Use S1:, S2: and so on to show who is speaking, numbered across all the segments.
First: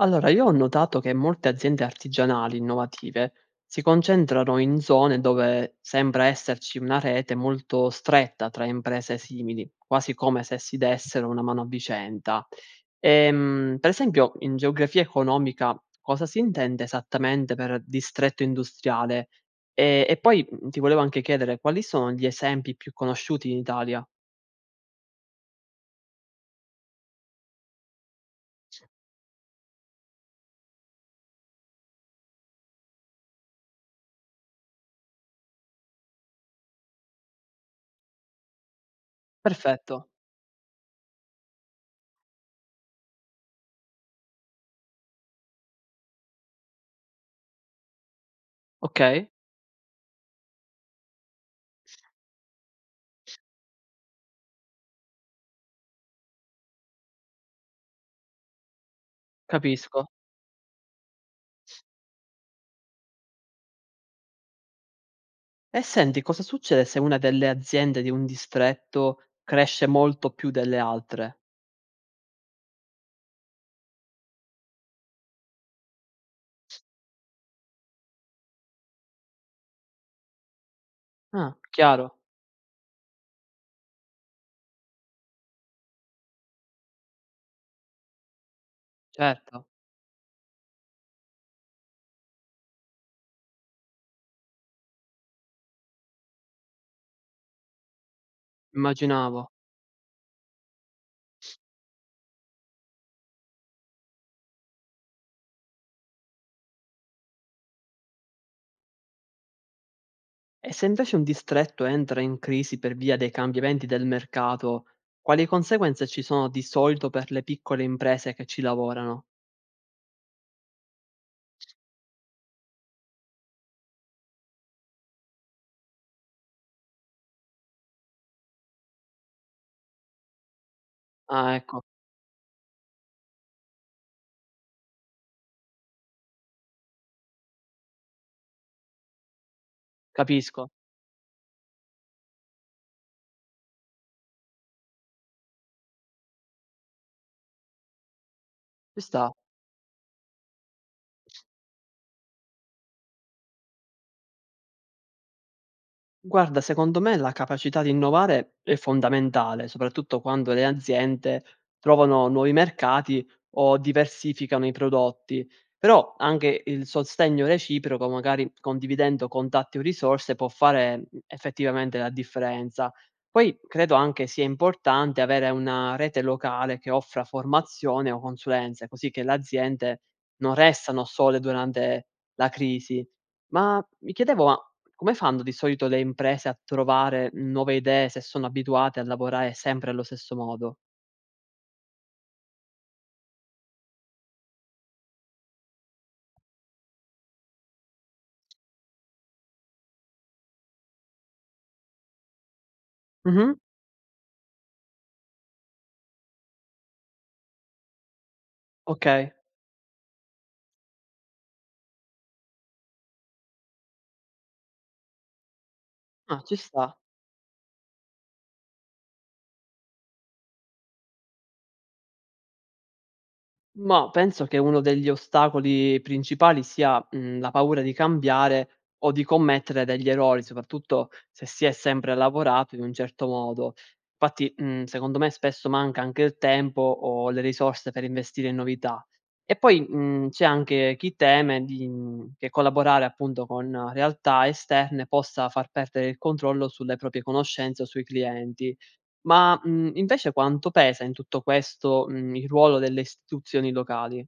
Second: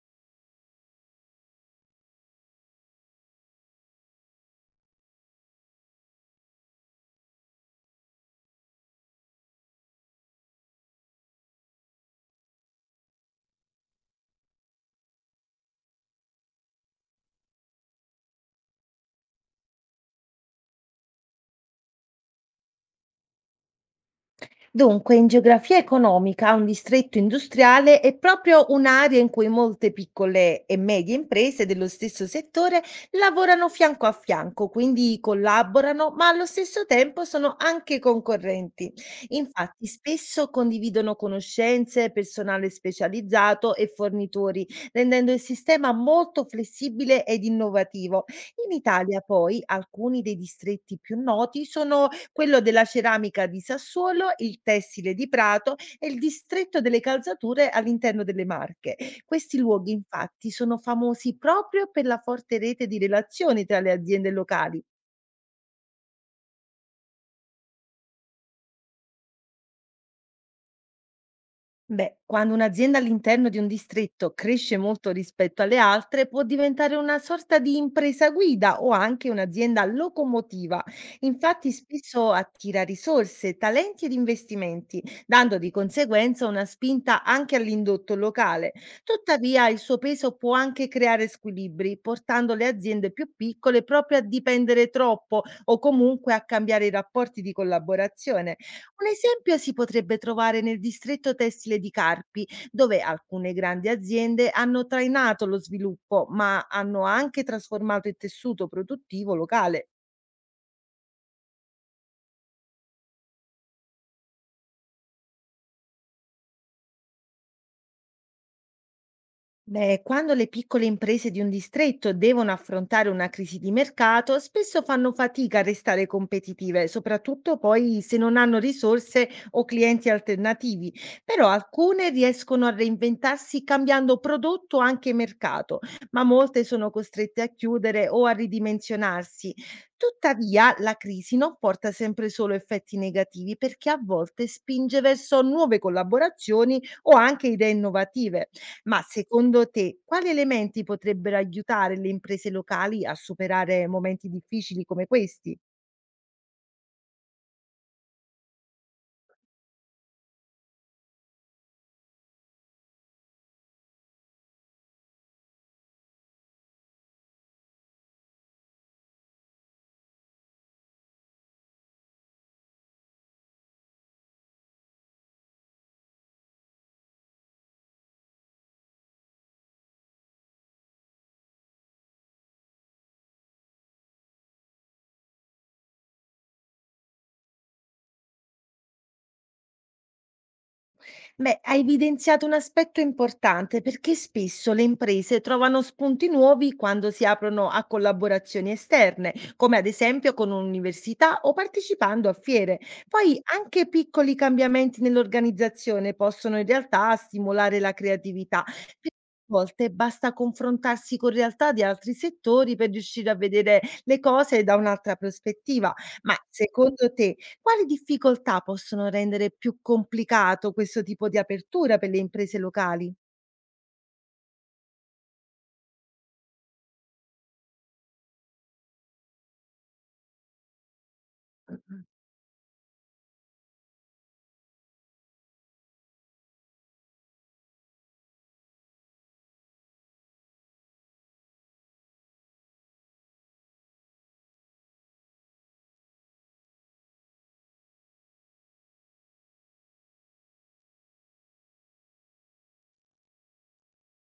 S1: Allora, io ho notato che molte aziende artigianali innovative si concentrano in zone dove sembra esserci una rete molto stretta tra imprese simili, quasi come se si dessero una mano a vicenda. Per esempio, in geografia economica, cosa si intende esattamente per distretto industriale? E poi ti volevo anche chiedere quali sono gli esempi più conosciuti in Italia?
S2: Dunque, in geografia economica, un distretto industriale è proprio un'area in cui molte piccole e medie imprese dello stesso settore lavorano fianco a fianco, quindi collaborano, ma allo stesso tempo sono anche concorrenti. Infatti,
S1: Perfetto,
S2: spesso condividono conoscenze, personale specializzato e fornitori, rendendo il sistema molto flessibile ed innovativo. In
S1: ok,
S2: Italia, poi, alcuni dei distretti più noti sono quello della ceramica di Sassuolo, il tessile di Prato e il distretto delle calzature all'interno delle Marche. Questi luoghi
S1: capisco.
S2: infatti sono famosi proprio per la forte rete di relazioni tra le aziende locali.
S1: E senti, cosa succede se una delle aziende di un distretto cresce molto più delle altre?
S2: Beh, quando un'azienda all'interno di un distretto cresce molto rispetto alle altre, può diventare una sorta di impresa guida o anche un'azienda locomotiva.
S1: Ah,
S2: Infatti,
S1: chiaro,
S2: spesso attira risorse, talenti ed investimenti, dando di conseguenza una spinta anche all'indotto locale.
S1: certo,
S2: Tuttavia, il suo peso può anche creare squilibri, portando le aziende più piccole proprio a dipendere troppo o comunque a cambiare i rapporti di collaborazione. Un
S1: immaginavo.
S2: esempio si potrebbe trovare nel distretto tessile di Carpi, dove alcune grandi aziende hanno trainato lo sviluppo, ma hanno anche trasformato il tessuto produttivo locale.
S1: E se invece un distretto entra in crisi per via dei cambiamenti del mercato, quali conseguenze ci sono di solito per le piccole imprese che ci lavorano?
S2: Beh, quando le piccole imprese di un distretto devono affrontare una crisi di mercato, spesso fanno fatica a restare competitive, soprattutto poi se non hanno risorse o clienti alternativi. Però
S1: Ah, ecco,
S2: alcune riescono a reinventarsi cambiando prodotto o anche mercato, ma molte sono costrette a chiudere o a ridimensionarsi.
S1: capisco,
S2: Tuttavia, la crisi non porta sempre solo effetti negativi perché a volte spinge verso nuove collaborazioni o anche idee innovative.
S1: ci
S2: Ma
S1: sta.
S2: secondo te, quali elementi potrebbero aiutare le imprese locali a superare momenti difficili come questi?
S1: Guarda, secondo me la capacità di innovare è fondamentale, soprattutto quando le aziende trovano nuovi mercati o diversificano i prodotti, però anche il sostegno reciproco, magari condividendo contatti o risorse, può fare effettivamente la differenza. Poi credo anche sia importante avere una rete locale che offra formazione o consulenze, così che le aziende non restano sole durante la crisi. Ma mi chiedevo, ma come fanno di solito le imprese a trovare nuove idee se sono abituate a lavorare sempre allo stesso modo?
S2: Beh, hai evidenziato un aspetto importante perché spesso le imprese trovano spunti nuovi quando si aprono a collaborazioni esterne, come ad esempio con un'università o partecipando a fiere. Poi
S1: Mh-mh.
S2: anche piccoli cambiamenti nell'organizzazione possono in realtà stimolare la creatività. A
S1: Okay.
S2: volte basta confrontarsi con realtà di altri settori per riuscire a vedere le cose da un'altra prospettiva. Ma
S1: Ah, ci sta.
S2: secondo te, quali difficoltà possono rendere più complicato questo tipo di apertura per le imprese locali?
S1: Mah, penso che uno degli ostacoli principali sia, la paura di cambiare o di commettere degli errori, soprattutto se si è sempre lavorato in un certo modo. Infatti, secondo me spesso manca anche il tempo o le risorse per investire in novità. E poi, c'è anche chi teme che collaborare appunto con realtà esterne possa far perdere il controllo sulle proprie conoscenze o sui clienti. Ma, invece quanto pesa in tutto questo, il ruolo delle istituzioni locali?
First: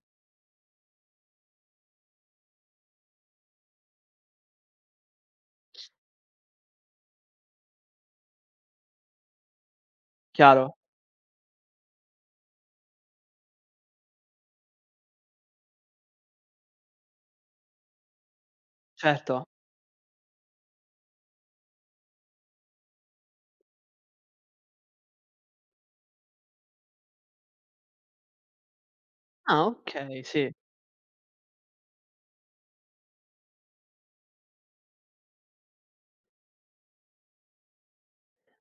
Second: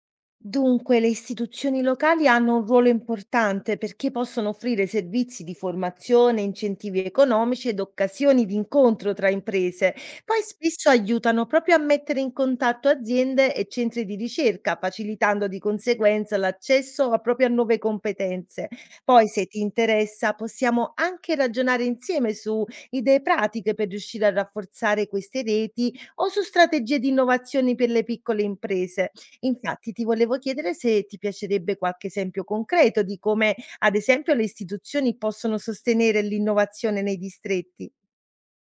S2: Dunque, le istituzioni locali hanno un ruolo importante perché possono offrire servizi di formazione, incentivi economici ed occasioni di incontro tra imprese. Poi
S1: Chiaro?
S2: spesso aiutano proprio a mettere in contatto aziende e centri di ricerca, facilitando di conseguenza l'accesso a proprio a nuove competenze. Poi,
S1: Certo.
S2: se ti interessa, possiamo anche ragionare insieme su idee pratiche per riuscire a rafforzare queste reti o su strategie di innovazione per le piccole imprese.
S1: Ah,
S2: Infatti ti
S1: okay,
S2: volevo
S1: sì.
S2: chiedere se ti piacerebbe qualche esempio concreto di come, ad esempio, le istituzioni possono sostenere l'innovazione nei distretti.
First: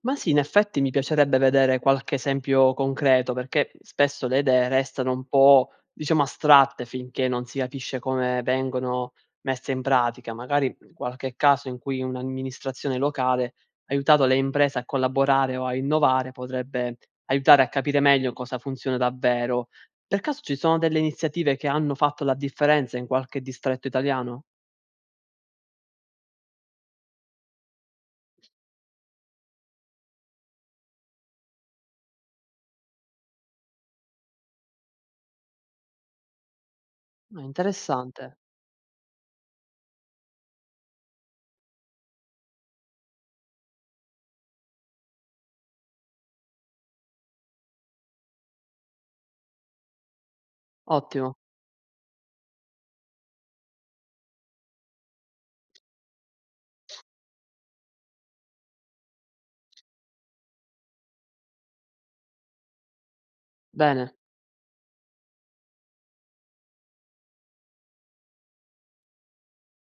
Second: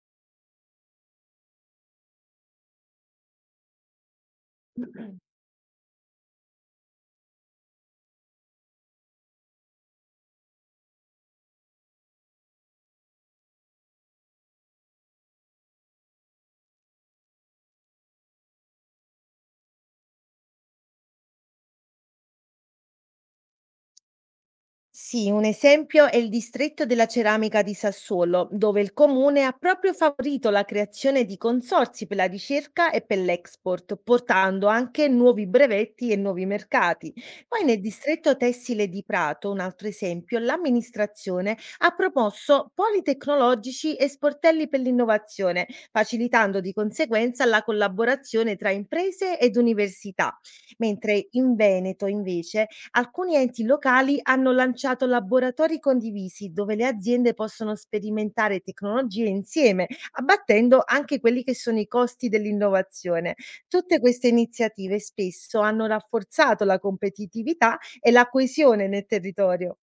S1: Ma sì, in effetti mi piacerebbe vedere qualche esempio concreto, perché spesso le idee restano un po', diciamo, astratte finché non si capisce come vengono messe in pratica. Magari qualche caso in cui un'amministrazione locale ha aiutato le imprese a collaborare o a innovare potrebbe aiutare a capire meglio cosa funziona davvero. Per caso ci sono delle iniziative che hanno fatto la differenza in qualche distretto italiano?
S2: Sì, un esempio è il distretto della ceramica di Sassuolo, dove il comune ha proprio favorito la creazione di consorzi per la ricerca e per l'export, portando anche nuovi brevetti e nuovi mercati.
S1: Ah,
S2: Poi nel distretto
S1: interessante,
S2: tessile di Prato, un altro esempio, l'amministrazione ha proposto poli tecnologici e sportelli per l'innovazione, facilitando di conseguenza la collaborazione tra imprese ed università, mentre
S1: ottimo,
S2: in Veneto invece alcuni enti locali hanno lanciato laboratori condivisi dove le aziende possono sperimentare tecnologie insieme, abbattendo anche quelli che sono i costi dell'innovazione. Tutte
S1: bene.
S2: queste iniziative spesso hanno rafforzato la competitività e la coesione nel territorio.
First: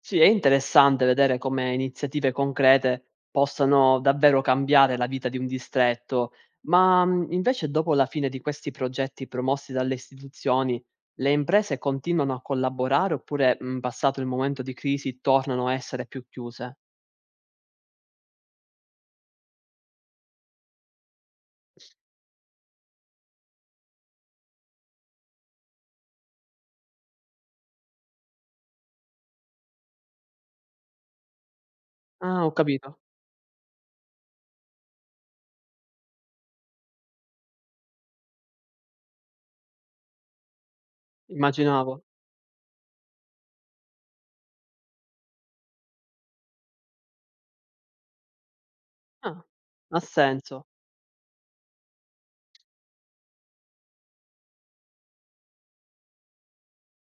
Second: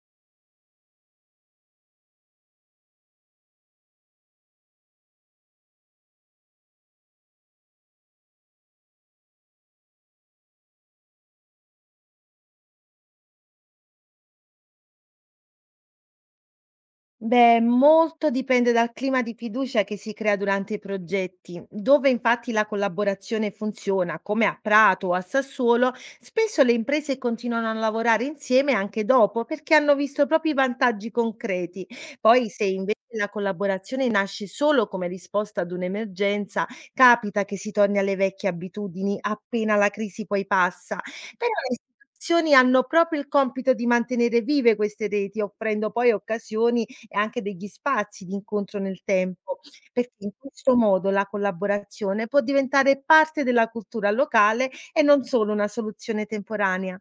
S1: Sì, è interessante vedere come iniziative concrete possano davvero cambiare la vita di un distretto, ma invece dopo la fine di questi progetti promossi dalle istituzioni, le imprese continuano a collaborare oppure, passato il momento di crisi, tornano a essere più chiuse?
S2: Beh, molto dipende dal clima di fiducia che si crea durante i progetti. Dove infatti la collaborazione funziona, come a Prato o a Sassuolo, spesso le imprese continuano a lavorare insieme anche dopo perché hanno visto proprio i vantaggi concreti.
S1: Ah,
S2: Poi,
S1: ho
S2: se invece
S1: capito,
S2: la collaborazione nasce solo come risposta ad un'emergenza, capita che si torni alle vecchie abitudini appena la crisi poi passa. Però le
S1: immaginavo.
S2: istituzioni hanno proprio il compito di mantenere vive queste reti, offrendo poi occasioni e anche degli spazi di incontro nel
S1: Ah,
S2: tempo,
S1: ha
S2: perché in
S1: senso.
S2: questo modo la collaborazione può diventare parte della cultura locale e non solo una soluzione temporanea.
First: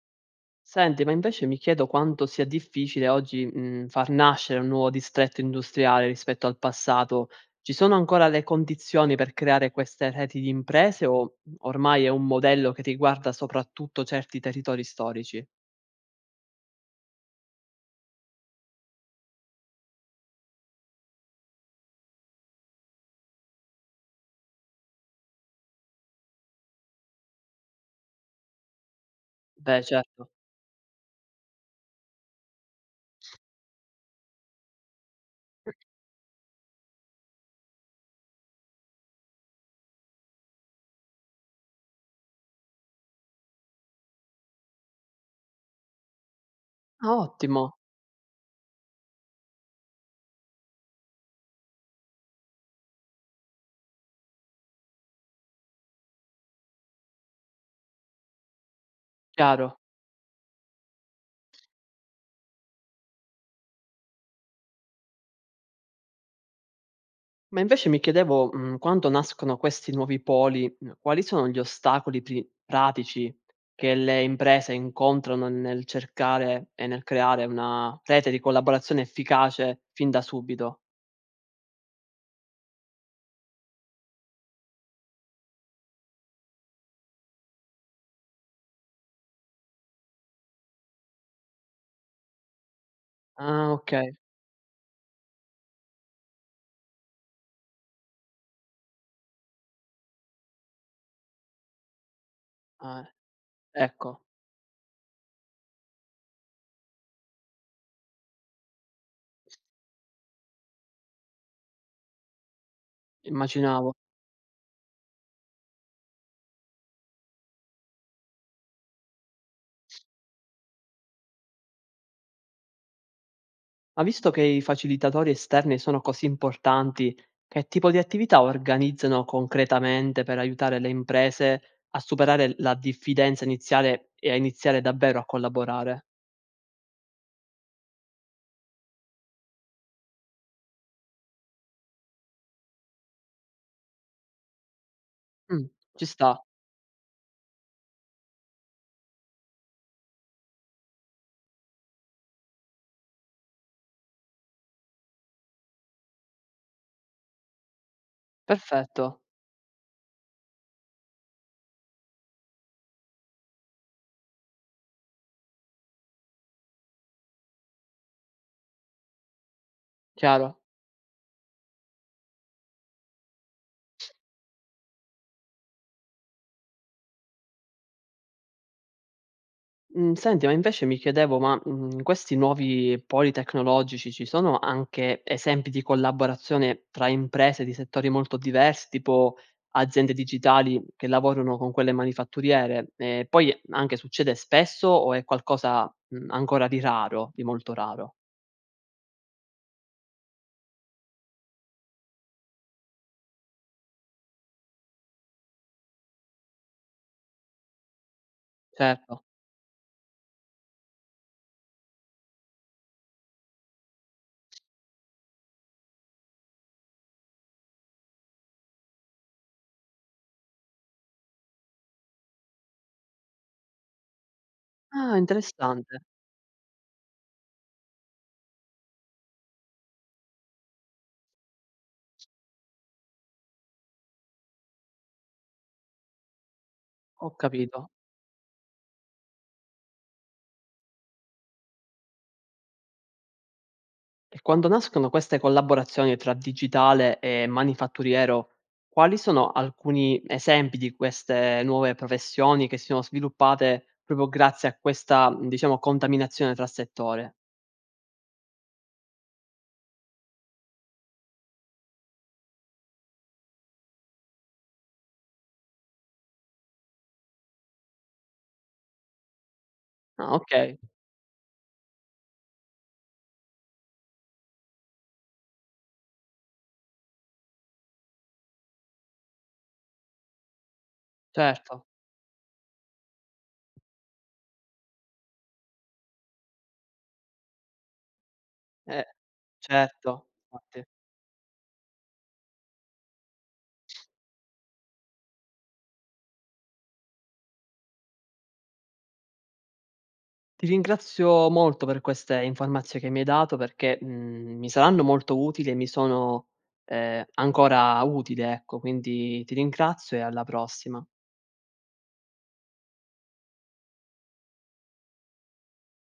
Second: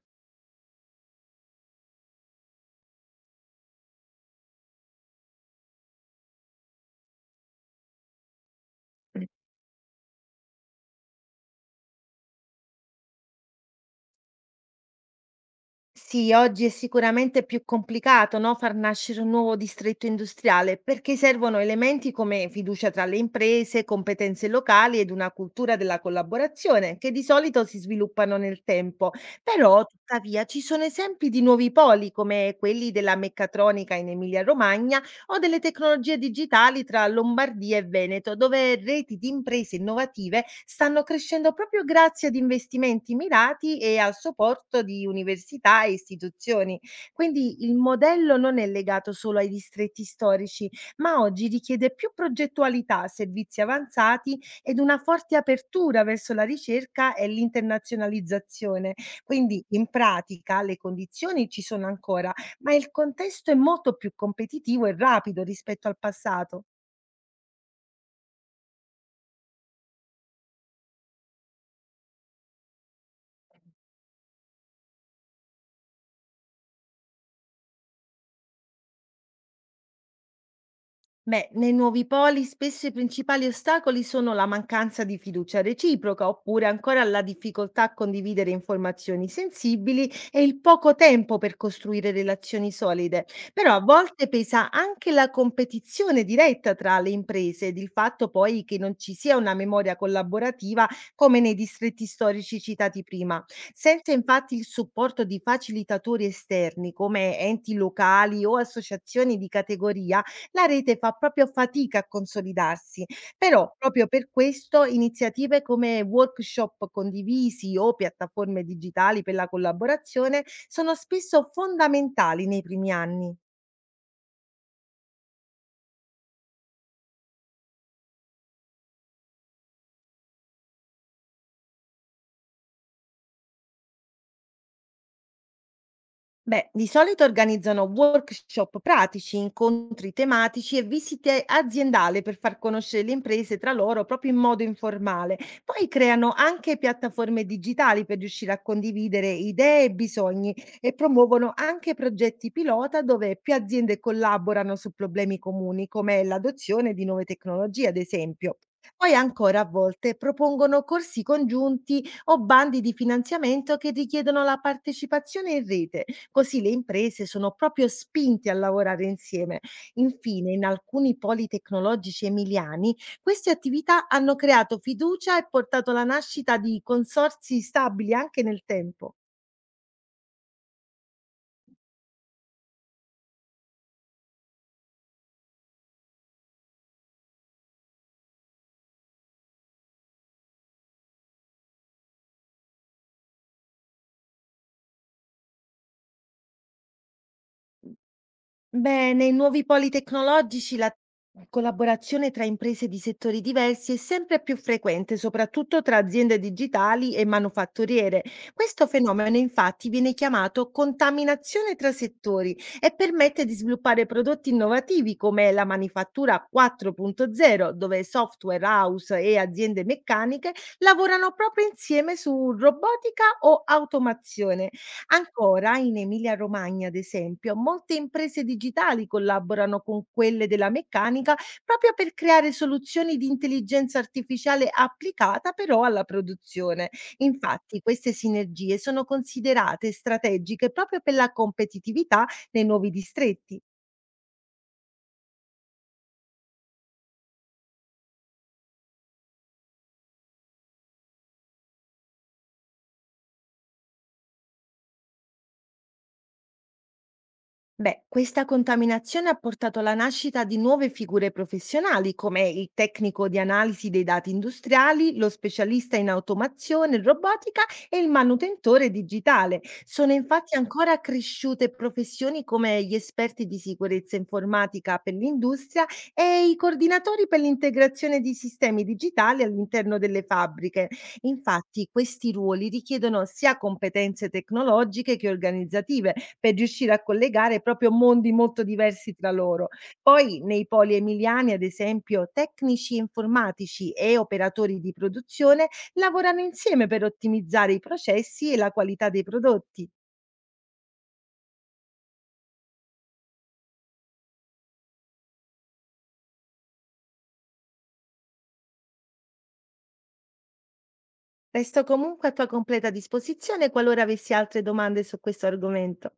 S1: Senti, ma invece mi chiedo quanto sia difficile oggi, far nascere un nuovo distretto industriale rispetto al passato. Ci sono ancora le condizioni per creare queste reti di imprese o ormai è un modello che riguarda soprattutto certi territori storici?
S2: Sì, oggi è sicuramente più complicato, no, far nascere un nuovo distretto industriale, perché servono elementi come fiducia tra le imprese, competenze locali ed una cultura della collaborazione che di solito si sviluppano nel tempo. Però,
S1: Beh, certo.
S2: tuttavia, ci sono esempi di nuovi poli come quelli della meccatronica in Emilia-Romagna o delle tecnologie digitali tra Lombardia e Veneto, dove reti di imprese innovative stanno crescendo proprio grazie ad investimenti mirati e al supporto di università e istituzioni.
S1: Ah, ottimo,
S2: Quindi il modello non è legato solo ai distretti storici, ma oggi richiede più progettualità, servizi avanzati ed una forte apertura verso la ricerca e l'internazionalizzazione. Quindi
S1: chiaro.
S2: in pratica le condizioni ci sono ancora, ma il contesto è molto più competitivo e rapido rispetto al passato.
S1: Ma invece mi chiedevo, quando nascono questi nuovi poli, quali sono gli ostacoli pri pratici che le imprese incontrano nel cercare e nel creare una rete di collaborazione efficace fin da subito?
S2: Beh, nei nuovi poli spesso i principali ostacoli sono la mancanza di fiducia reciproca oppure ancora la difficoltà a condividere informazioni sensibili e il poco tempo per costruire relazioni solide.
S1: Ah,
S2: Però a
S1: okay,
S2: volte pesa anche la competizione diretta tra le imprese ed il fatto poi che non ci sia una memoria collaborativa come nei distretti storici citati
S1: ah,
S2: prima. Senza
S1: ecco,
S2: infatti il supporto di facilitatori esterni come enti locali o associazioni di categoria, la rete fa proprio fatica a consolidarsi. Però,
S1: immaginavo.
S2: proprio per questo, iniziative come workshop condivisi o piattaforme digitali per la collaborazione sono spesso fondamentali nei primi anni.
S1: Ma visto che i facilitatori esterni sono così importanti, che tipo di attività organizzano concretamente per aiutare le imprese a superare la diffidenza iniziale e a iniziare davvero a collaborare?
S2: Beh, di solito organizzano workshop pratici, incontri tematici e visite aziendali per far conoscere le imprese tra loro proprio in modo informale.
S1: Mh,
S2: Poi
S1: ci
S2: creano
S1: sta.
S2: anche piattaforme digitali per riuscire a condividere idee e bisogni e promuovono anche progetti pilota dove più aziende collaborano su problemi comuni come l'adozione di nuove tecnologie, ad esempio. Poi
S1: Perfetto,
S2: ancora a volte propongono corsi congiunti o bandi di finanziamento che richiedono la partecipazione in rete, così le imprese sono proprio spinte a lavorare insieme. Infine,
S1: chiaro.
S2: in alcuni poli tecnologici emiliani, queste attività hanno creato fiducia e portato alla nascita di consorzi stabili anche nel tempo.
S1: Mhmm, senti, ma invece mi chiedevo, ma, questi nuovi poli tecnologici, ci sono anche esempi di collaborazione tra imprese di settori molto diversi, tipo aziende digitali che lavorano con quelle manifatturiere? E poi anche succede spesso o è qualcosa, ancora di raro, di molto raro?
S2: Beh, nei nuovi poli tecnologici la collaborazione tra imprese di settori diversi è sempre più frequente, soprattutto tra aziende digitali e manufatturiere. Questo
S1: Certo.
S2: fenomeno infatti viene chiamato contaminazione tra settori e permette di sviluppare prodotti innovativi come la manifattura 4.0, dove software house e aziende meccaniche lavorano proprio insieme su robotica o automazione.
S1: Ah,
S2: Ancora, in
S1: interessante.
S2: Emilia Romagna, ad esempio, molte imprese digitali collaborano con quelle della meccanica proprio per creare soluzioni di intelligenza artificiale applicata però alla produzione.
S1: Ho
S2: Infatti,
S1: capito.
S2: queste sinergie sono considerate strategiche proprio per la competitività nei nuovi distretti.
S1: E quando nascono queste collaborazioni tra digitale e manifatturiero, quali sono alcuni esempi di queste nuove professioni che si sono sviluppate proprio grazie a questa, diciamo, contaminazione tra settore?
S2: Beh, questa contaminazione ha portato alla nascita di nuove figure professionali come il tecnico di analisi dei dati industriali, lo specialista in automazione e robotica e il manutentore digitale. Sono
S1: Ah,
S2: infatti
S1: okay,
S2: ancora cresciute professioni come gli esperti di sicurezza informatica per l'industria e i coordinatori per l'integrazione di sistemi digitali all'interno delle fabbriche.
S1: certo,
S2: Infatti, questi ruoli richiedono sia competenze tecnologiche che organizzative per riuscire a collegare proprio mondi molto
S1: eh,
S2: diversi tra loro.
S1: certo,
S2: Poi nei
S1: infatti.
S2: poli emiliani, ad esempio, tecnici informatici e operatori di produzione lavorano insieme per ottimizzare i processi e la qualità dei prodotti.
S1: Ti ringrazio molto per queste informazio che mi hai dato perché, mi saranno molto utili e mi sono, ancora utili, ecco, quindi ti ringrazio e alla prossima.
S2: Resto comunque a tua completa disposizione qualora avessi altre domande su questo argomento.